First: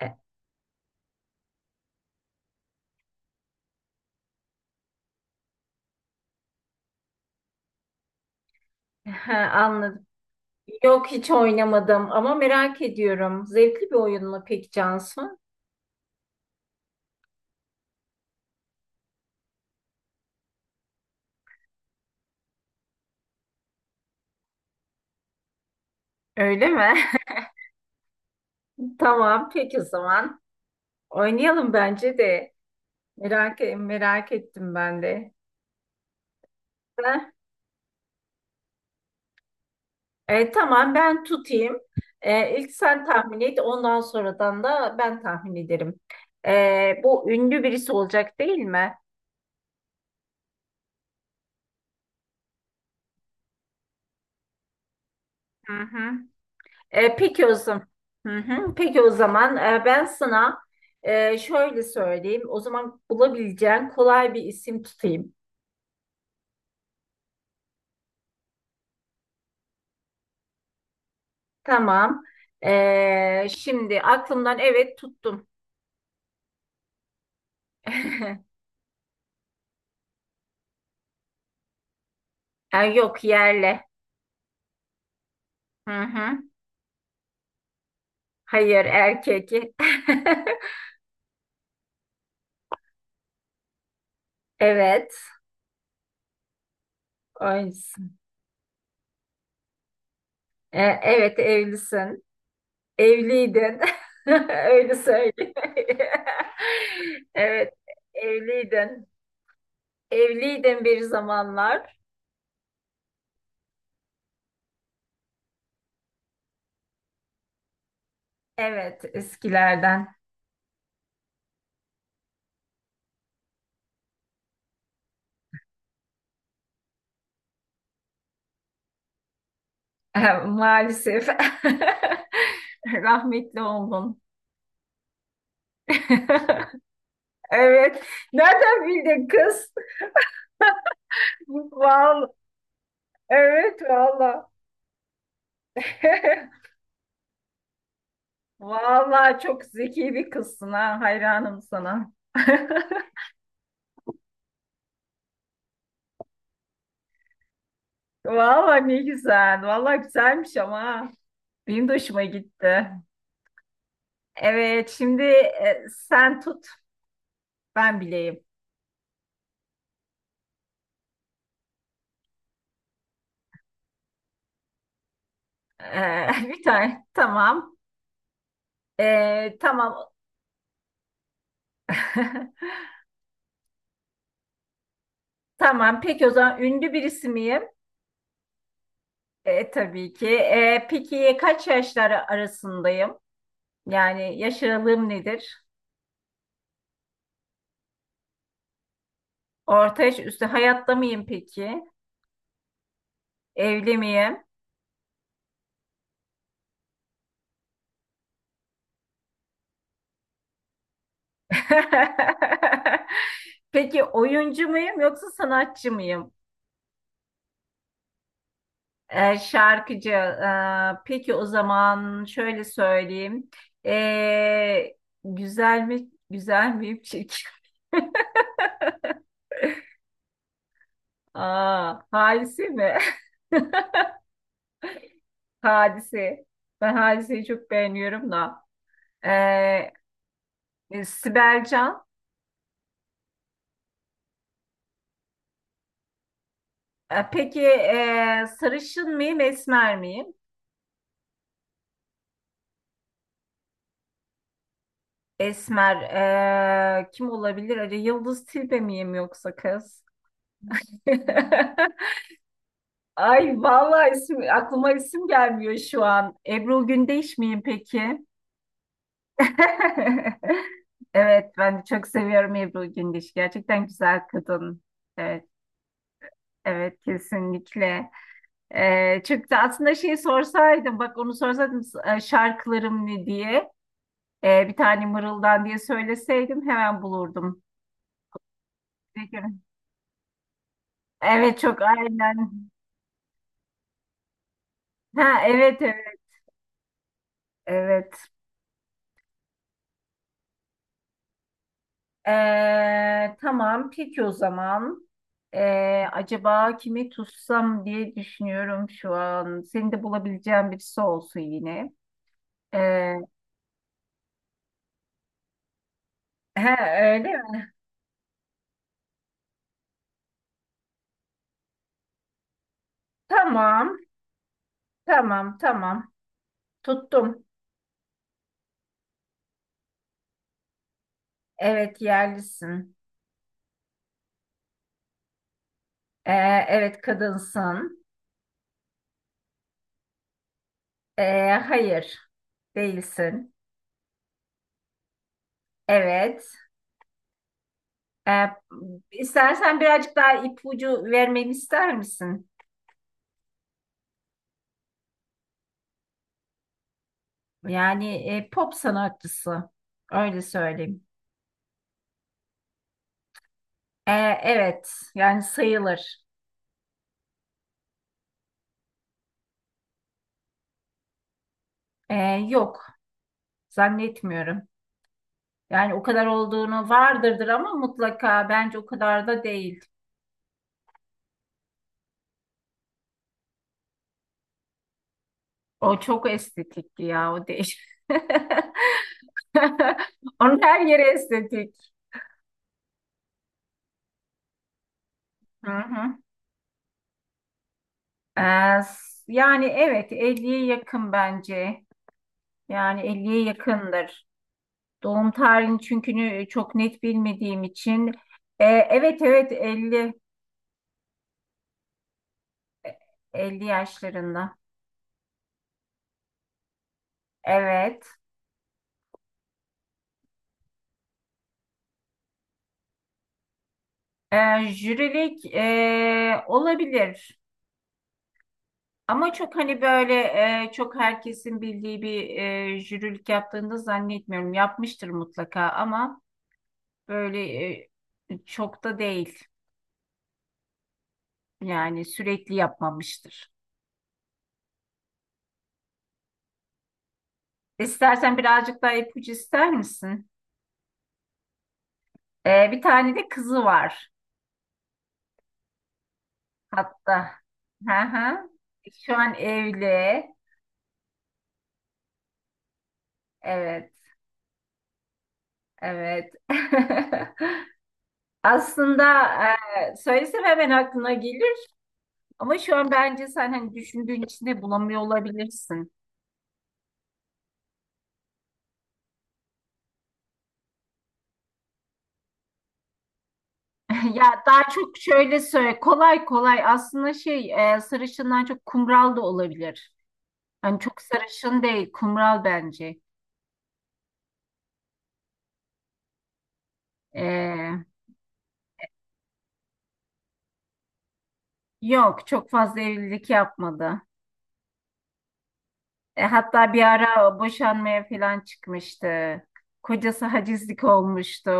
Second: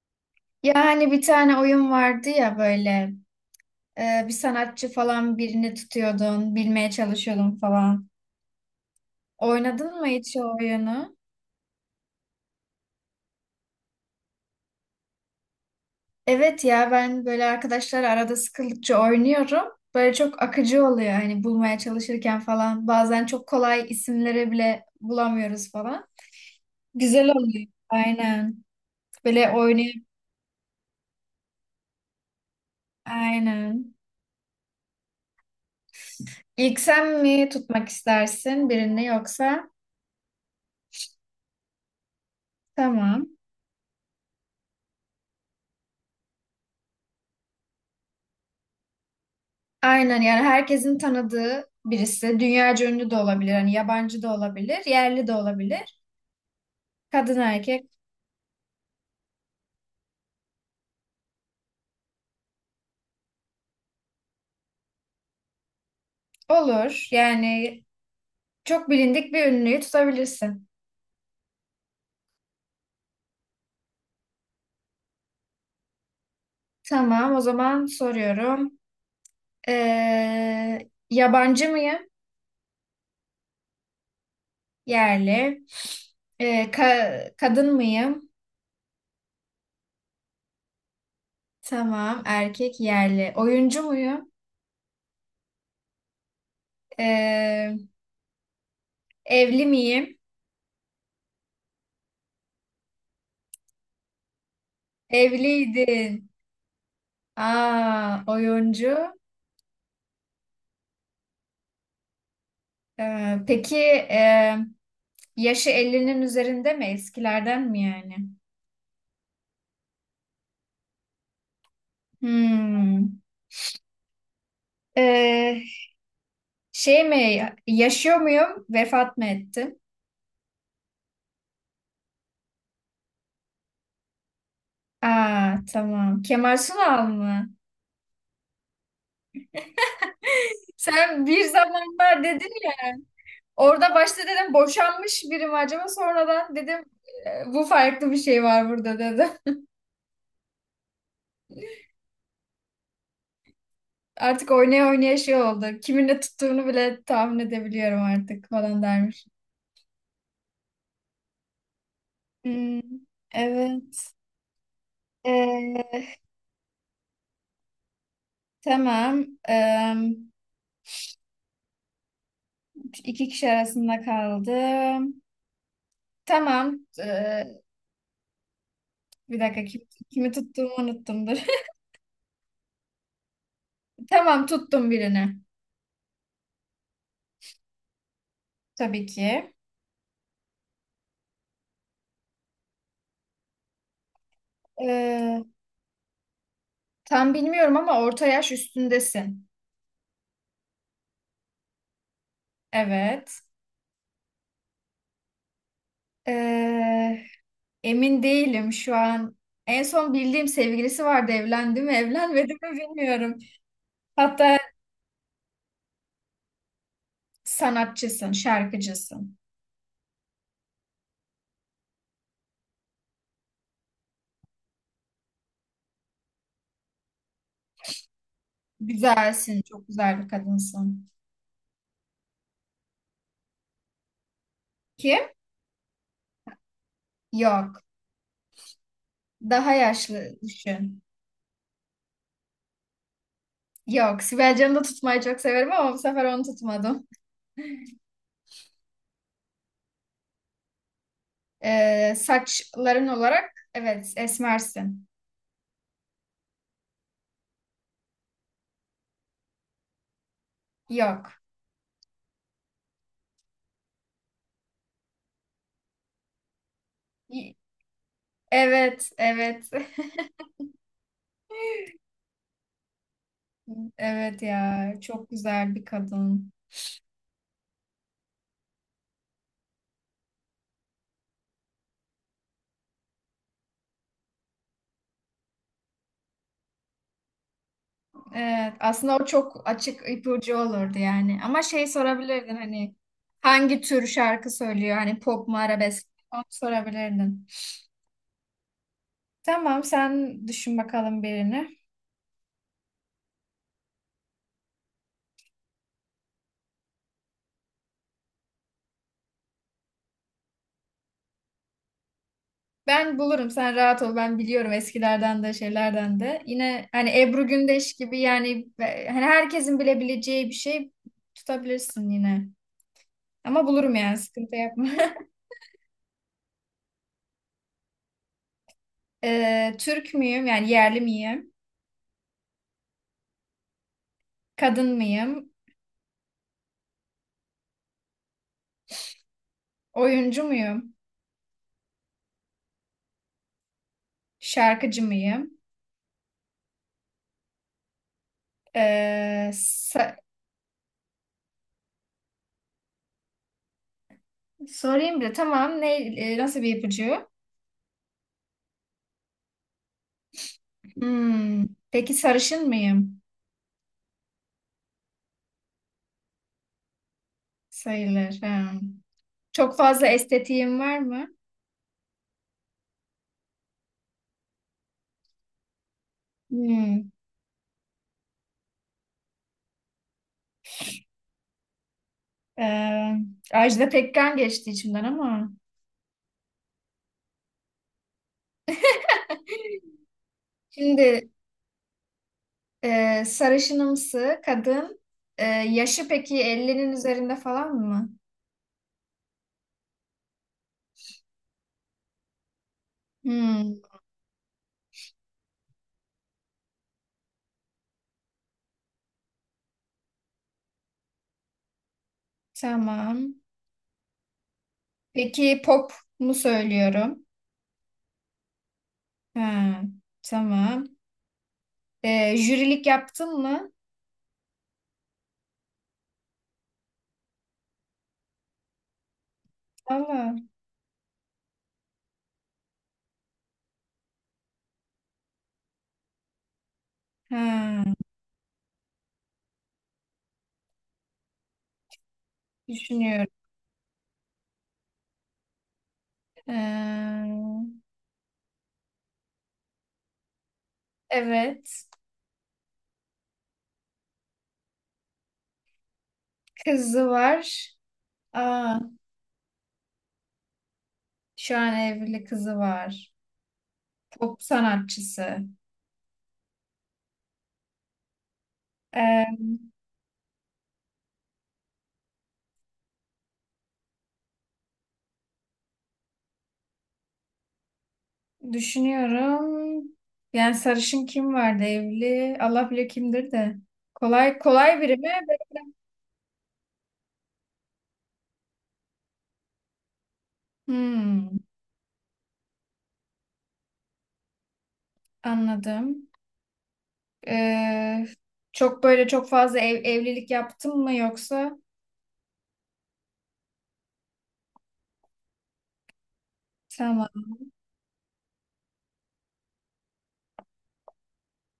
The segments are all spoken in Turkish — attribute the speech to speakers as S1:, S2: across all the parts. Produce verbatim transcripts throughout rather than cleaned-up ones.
S1: Ya hani bir tane oyun vardı ya böyle e, bir sanatçı falan birini tutuyordun, bilmeye çalışıyordun falan.
S2: Ha,
S1: Oynadın
S2: anladım.
S1: mı hiç o
S2: Yok
S1: oyunu?
S2: hiç oynamadım ama merak ediyorum. Zevkli bir oyun mu peki Cansu?
S1: Evet ya ben böyle arkadaşlar arada sıkıldıkça oynuyorum. Böyle çok akıcı oluyor hani bulmaya çalışırken falan. Bazen çok kolay isimleri bile bulamıyoruz falan.
S2: Öyle mi?
S1: Güzel oluyor. Aynen.
S2: Tamam
S1: Böyle
S2: peki o
S1: oynay
S2: zaman. Oynayalım bence de. Merak, e,
S1: Aynen.
S2: merak ettim ben de.
S1: İlk sen
S2: Ha?
S1: mi tutmak istersin birini yoksa?
S2: E, tamam ben tutayım. E, ilk sen
S1: Tamam.
S2: tahmin et ondan sonradan da ben tahmin ederim. E, bu ünlü birisi olacak değil mi?
S1: Aynen yani herkesin tanıdığı birisi. Dünyaca ünlü de olabilir. Hani yabancı da olabilir. Yerli de
S2: Hı
S1: olabilir.
S2: hı. E,
S1: Kadın
S2: peki o zaman.
S1: erkek
S2: Hı hı. Peki o zaman e, ben sana e, şöyle söyleyeyim. O zaman bulabileceğin kolay bir isim tutayım.
S1: olur. Yani çok bilindik bir ünlüyü tutabilirsin.
S2: Tamam. E, şimdi aklımdan evet tuttum.
S1: Tamam o zaman soruyorum. Ee, yabancı mıyım?
S2: E, yok yerle.
S1: Yerli.
S2: Hı hı.
S1: Ee, ka- kadın mıyım?
S2: Hayır erkek.
S1: Tamam erkek yerli. Oyuncu muyum?
S2: Evet.
S1: Ee,
S2: Oysun.
S1: evli miyim?
S2: E, evet evlisin. Evliydin. Öyle söyleyeyim.
S1: Evliydin.
S2: Evet
S1: Aa, oyuncu.
S2: evliydin. Evliydin bir zamanlar.
S1: Ee, peki e, yaşı elli'nin üzerinde mi? Eskilerden mi yani?
S2: Evet, eskilerden.
S1: Hmm. Ee, şey mi? Yaşıyor muyum? Vefat mı ettim?
S2: Maalesef. Rahmetli oldun.
S1: Aa, tamam. Kemal Sunal mı?
S2: Evet. Nereden bildin kız?
S1: Sen bir zamanlar
S2: Vallahi,
S1: dedin ya.
S2: evet
S1: Orada başta
S2: valla.
S1: dedim boşanmış biri mi acaba? Sonradan dedim "E, bu farklı bir şey var burada dedim."
S2: Valla çok zeki bir kızsın ha. Hayranım sana.
S1: Artık oynaya oynaya şey oldu. Kiminle tuttuğunu bile tahmin edebiliyorum artık
S2: Valla
S1: falan
S2: ne
S1: dermiş.
S2: güzel. Valla güzelmiş ama. Ha. Benim de hoşuma
S1: Hmm,
S2: gitti.
S1: evet.
S2: Evet, şimdi e,
S1: Ee,
S2: sen tut. Ben bileyim.
S1: tamam. Ee, iki kişi arasında kaldım.
S2: E, bir
S1: Tamam.
S2: tane.
S1: Ee,
S2: Tamam.
S1: bir
S2: E,
S1: dakika kim,
S2: tamam.
S1: kimi tuttuğumu unuttum. Dur. Tamam tuttum birini.
S2: Tamam, peki o zaman ünlü birisi miyim?
S1: Tabii ki.
S2: E, tabii ki. E, peki kaç yaşları arasındayım? Yani yaş aralığım
S1: Ee,
S2: nedir?
S1: tam bilmiyorum ama orta yaş üstündesin.
S2: Orta yaş üstü hayatta mıyım peki?
S1: Evet.
S2: Evli miyim?
S1: Ee, emin değilim şu an. En son bildiğim sevgilisi vardı. Evlendi mi, evlenmedi mi bilmiyorum.
S2: Peki
S1: Hatta
S2: oyuncu muyum yoksa sanatçı mıyım?
S1: sanatçısın, şarkıcısın.
S2: E, şarkıcı. E, peki o zaman şöyle söyleyeyim. E, Güzel mi? Güzel miyim? Çirkin.
S1: Güzelsin. Çok güzel bir kadınsın.
S2: Aa, halisi mi?
S1: Kim?
S2: Hadise. Ben Hadise'yi çok
S1: Yok.
S2: beğeniyorum da.
S1: Daha
S2: Ee,
S1: yaşlı düşün.
S2: e, Sibel Can.
S1: Yok. Sibel Can'ı da tutmayı çok severim ama bu sefer onu tutmadım.
S2: E, peki e, sarışın mıyım, esmer miyim?
S1: Ee, saçların olarak evet esmersin.
S2: Esmer. E, kim olabilir? Acaba Yıldız Tilbe miyim yoksa kız?
S1: Yok.
S2: Ay vallahi isim, aklıma isim gelmiyor şu an. Ebru Gündeş
S1: Y-
S2: miyim peki?
S1: Evet. Evet.
S2: Evet, ben de çok seviyorum Ebru Gündeş. Gerçekten güzel
S1: Evet
S2: kadın.
S1: ya. Çok
S2: Evet,
S1: güzel bir kadın.
S2: evet kesinlikle. Ee, çünkü aslında şeyi sorsaydım, bak onu sorsaydım e, şarkılarım ne diye, e, bir tane mırıldan diye söyleseydim hemen bulurdum.
S1: Evet. Aslında o
S2: Peki.
S1: çok açık ipucu olurdu yani.
S2: Evet
S1: Ama
S2: çok
S1: şey sorabilirdin,
S2: aynen.
S1: hani hangi tür şarkı söylüyor? Hani
S2: Ha
S1: pop mu,
S2: evet
S1: arabesk mi?
S2: evet
S1: Onu sorabilirdin.
S2: evet.
S1: Tamam sen düşün bakalım birini.
S2: Ee, tamam peki o zaman. Ee, acaba kimi tutsam diye düşünüyorum şu an. Seni de bulabileceğim birisi olsun yine. Ee,
S1: Ben bulurum, sen rahat ol, ben biliyorum eskilerden de şeylerden de.
S2: he,
S1: Yine
S2: öyle
S1: hani Ebru
S2: mi?
S1: Gündeş gibi yani, e, hani herkesin bilebileceği bir şey tutabilirsin yine. Ama bulurum
S2: Tamam
S1: yani, sıkıntı yapma.
S2: tamam tamam. Tuttum.
S1: Ee, Türk müyüm, yani yerli miyim?
S2: Evet yerlisin.
S1: Kadın mıyım?
S2: Ee, evet kadınsın.
S1: Oyuncu muyum?
S2: Ee, hayır değilsin.
S1: Şarkıcı mıyım?
S2: Evet. Ee,
S1: Ee,
S2: istersen birazcık
S1: sa-
S2: daha ipucu vermeni ister misin?
S1: sorayım bile tamam, ne e, nasıl bir ipucu?
S2: Yani e, pop sanatçısı. Öyle söyleyeyim.
S1: Hmm, peki sarışın mıyım?
S2: Ee, evet yani sayılır.
S1: Sayılır. Ha. Çok fazla estetiğim var mı?
S2: Ee, Yok zannetmiyorum. Yani o kadar olduğunu
S1: Hmm.
S2: vardırdır ama mutlaka bence o kadar da değil.
S1: Ee, Ajda Pekkan geçti içimden ama.
S2: O çok estetikti ya o değil. Onun her yeri
S1: Şimdi
S2: estetik.
S1: e, sarışınımsı kadın, e,
S2: Hı
S1: yaşı
S2: hı.
S1: peki ellinin üzerinde falan mı?
S2: Ee, s- Yani evet elliye yakın bence. Yani elliye
S1: Hmm,
S2: yakındır. Doğum tarihini çünkü çok net bilmediğim için. Ee, evet evet elli,
S1: tamam.
S2: elli yaşlarında.
S1: Peki pop mu söylüyorum?
S2: Evet.
S1: Ha, tamam. E, jürilik yaptın mı?
S2: Ee, jürilik ee, olabilir. Ama çok hani böyle
S1: Allah.
S2: ee, çok herkesin bildiği bir ee, jürilik yaptığını da zannetmiyorum. Yapmıştır mutlaka ama böyle
S1: Ha,
S2: ee, çok da değil. Yani sürekli
S1: düşünüyorum.
S2: yapmamıştır.
S1: Ee,
S2: İstersen birazcık daha ipucu ister misin?
S1: evet.
S2: Ee, bir tane de kızı var
S1: Kızı
S2: hatta.
S1: var.
S2: Hı hı.
S1: Aa,
S2: Şu an evli.
S1: şu an evli kızı var.
S2: Evet,
S1: Pop sanatçısı.
S2: evet. Aslında
S1: Ee,
S2: e, söylesem hemen aklına gelir ama şu an bence sen hani düşündüğün içinde bulamıyor olabilirsin.
S1: düşünüyorum. Yani sarışın kim vardı evli? Allah bilir kimdir de. Kolay
S2: Ya daha
S1: kolay
S2: çok
S1: biri mi?
S2: şöyle söyle kolay kolay aslında şey e, sarışından çok kumral da olabilir. Hani çok
S1: Hmm,
S2: sarışın değil kumral bence.
S1: anladım.
S2: E,
S1: Ee, çok böyle çok fazla ev, evlilik yaptın mı yoksa?
S2: Yok, çok fazla evlilik yapmadı. E, hatta bir
S1: Tamam.
S2: ara boşanmaya falan çıkmıştı. Kocası hacizlik olmuştu.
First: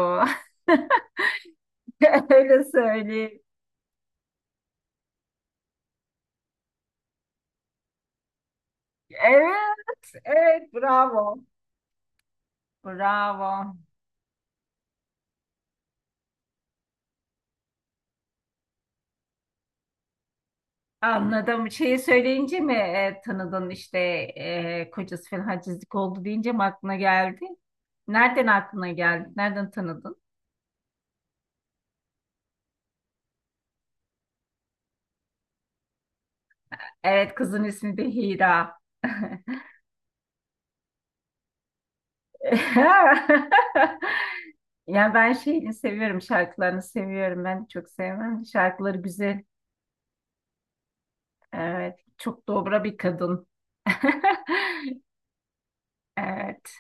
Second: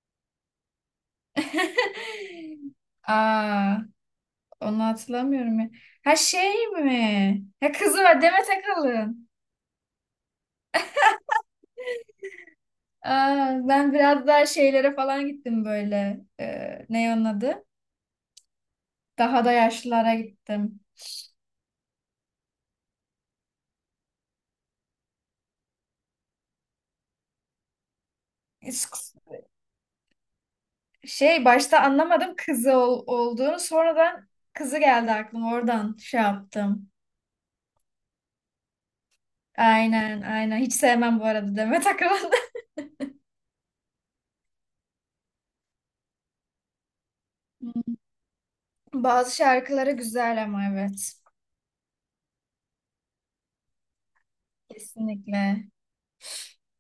S2: Öyle söyleyeyim.
S1: Aa, onu hatırlamıyorum ya. Ha şey mi? Ha, kızı var, Demet Akalın.
S2: Evet, evet, bravo.
S1: Aa,
S2: Bravo.
S1: ben biraz daha şeylere falan gittim böyle. Ee, ne onun adı? Daha da yaşlılara gittim.
S2: Anladım. Şeyi söyleyince mi e, tanıdın işte e, kocası falan hacizlik oldu deyince mi aklına geldi? Nereden aklına
S1: İs-
S2: geldi? Nereden tanıdın?
S1: Şey, başta anlamadım kızı ol- olduğunu. Sonradan kızı geldi aklıma. Oradan şey yaptım.
S2: Evet, kızın ismi de Hira.
S1: Aynen aynen. Hiç sevmem bu arada Demet Akalın.
S2: Ya ben şeyini seviyorum, şarkılarını seviyorum. Ben çok
S1: Hmm.
S2: sevmem. Şarkıları
S1: Bazı
S2: güzel.
S1: şarkıları güzel ama, evet.
S2: Evet, çok dobra bir kadın.
S1: Kesinlikle.
S2: Evet.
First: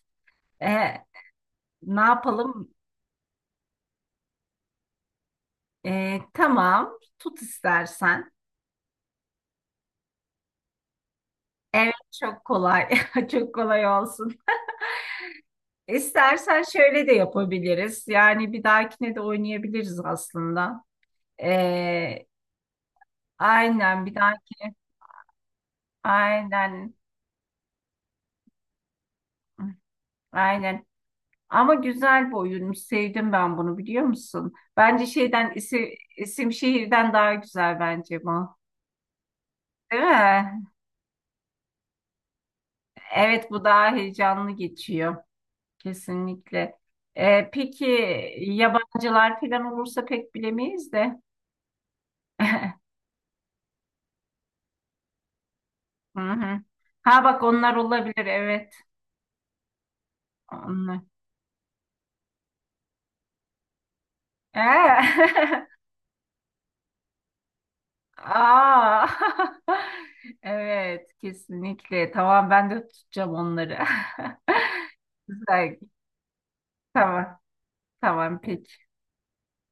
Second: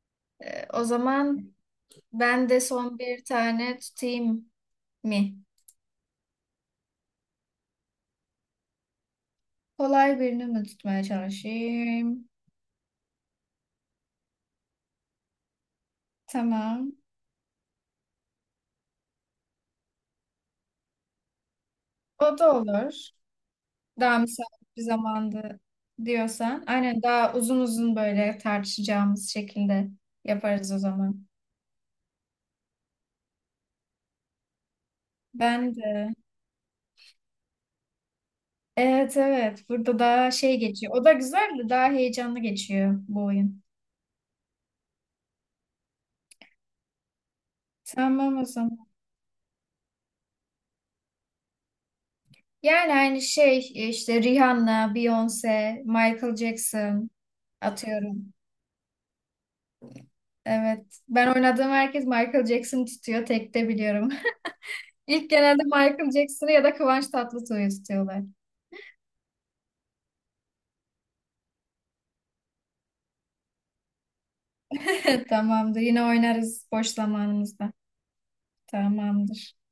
S1: Ee, o
S2: E,
S1: zaman
S2: Ne
S1: ben de
S2: yapalım?
S1: son bir tane tutayım mı?
S2: E, tamam, tut istersen.
S1: Kolay birini mi tutmaya
S2: Evet,
S1: çalışayım?
S2: çok kolay. Çok kolay olsun. İstersen
S1: Tamam.
S2: şöyle de yapabiliriz. Yani bir dahakine de oynayabiliriz aslında. E,
S1: O da olur.
S2: aynen bir
S1: Daha müsait
S2: dahaki.
S1: bir zamandı diyorsan.
S2: Aynen.
S1: Aynen, daha uzun uzun böyle tartışacağımız şekilde yaparız o
S2: Aynen.
S1: zaman.
S2: Ama güzel bir oyunmuş. Sevdim ben bunu biliyor musun? Bence şeyden
S1: Ben
S2: isim,
S1: de.
S2: isim şehirden daha güzel bence bu.
S1: Evet, evet. Burada
S2: Değil
S1: daha şey
S2: mi?
S1: geçiyor. O da güzel de, daha heyecanlı geçiyor bu
S2: Evet
S1: oyun.
S2: bu daha heyecanlı geçiyor. Kesinlikle. Ee, peki
S1: Tamam o zaman.
S2: yabancılar falan olursa pek bilemeyiz de.
S1: Yani aynı şey, e, işte Rihanna, Beyoncé,
S2: Hı
S1: Michael
S2: hı.
S1: Jackson
S2: Ha bak onlar olabilir
S1: atıyorum.
S2: evet. Onlar.
S1: Evet. Ben oynadığım herkes Michael Jackson tutuyor. Tek de biliyorum. İlk genelde
S2: Ee?
S1: Michael Jackson'ı ya da Kıvanç Tatlıtuğ'u tutuyorlar.
S2: Aa. Evet kesinlikle. Tamam ben de tutacağım onları.
S1: Evet,
S2: Güzel.
S1: tamamdır. Yine oynarız boş
S2: Tamam.
S1: zamanımızda.
S2: Tamam peki.
S1: Tamamdır.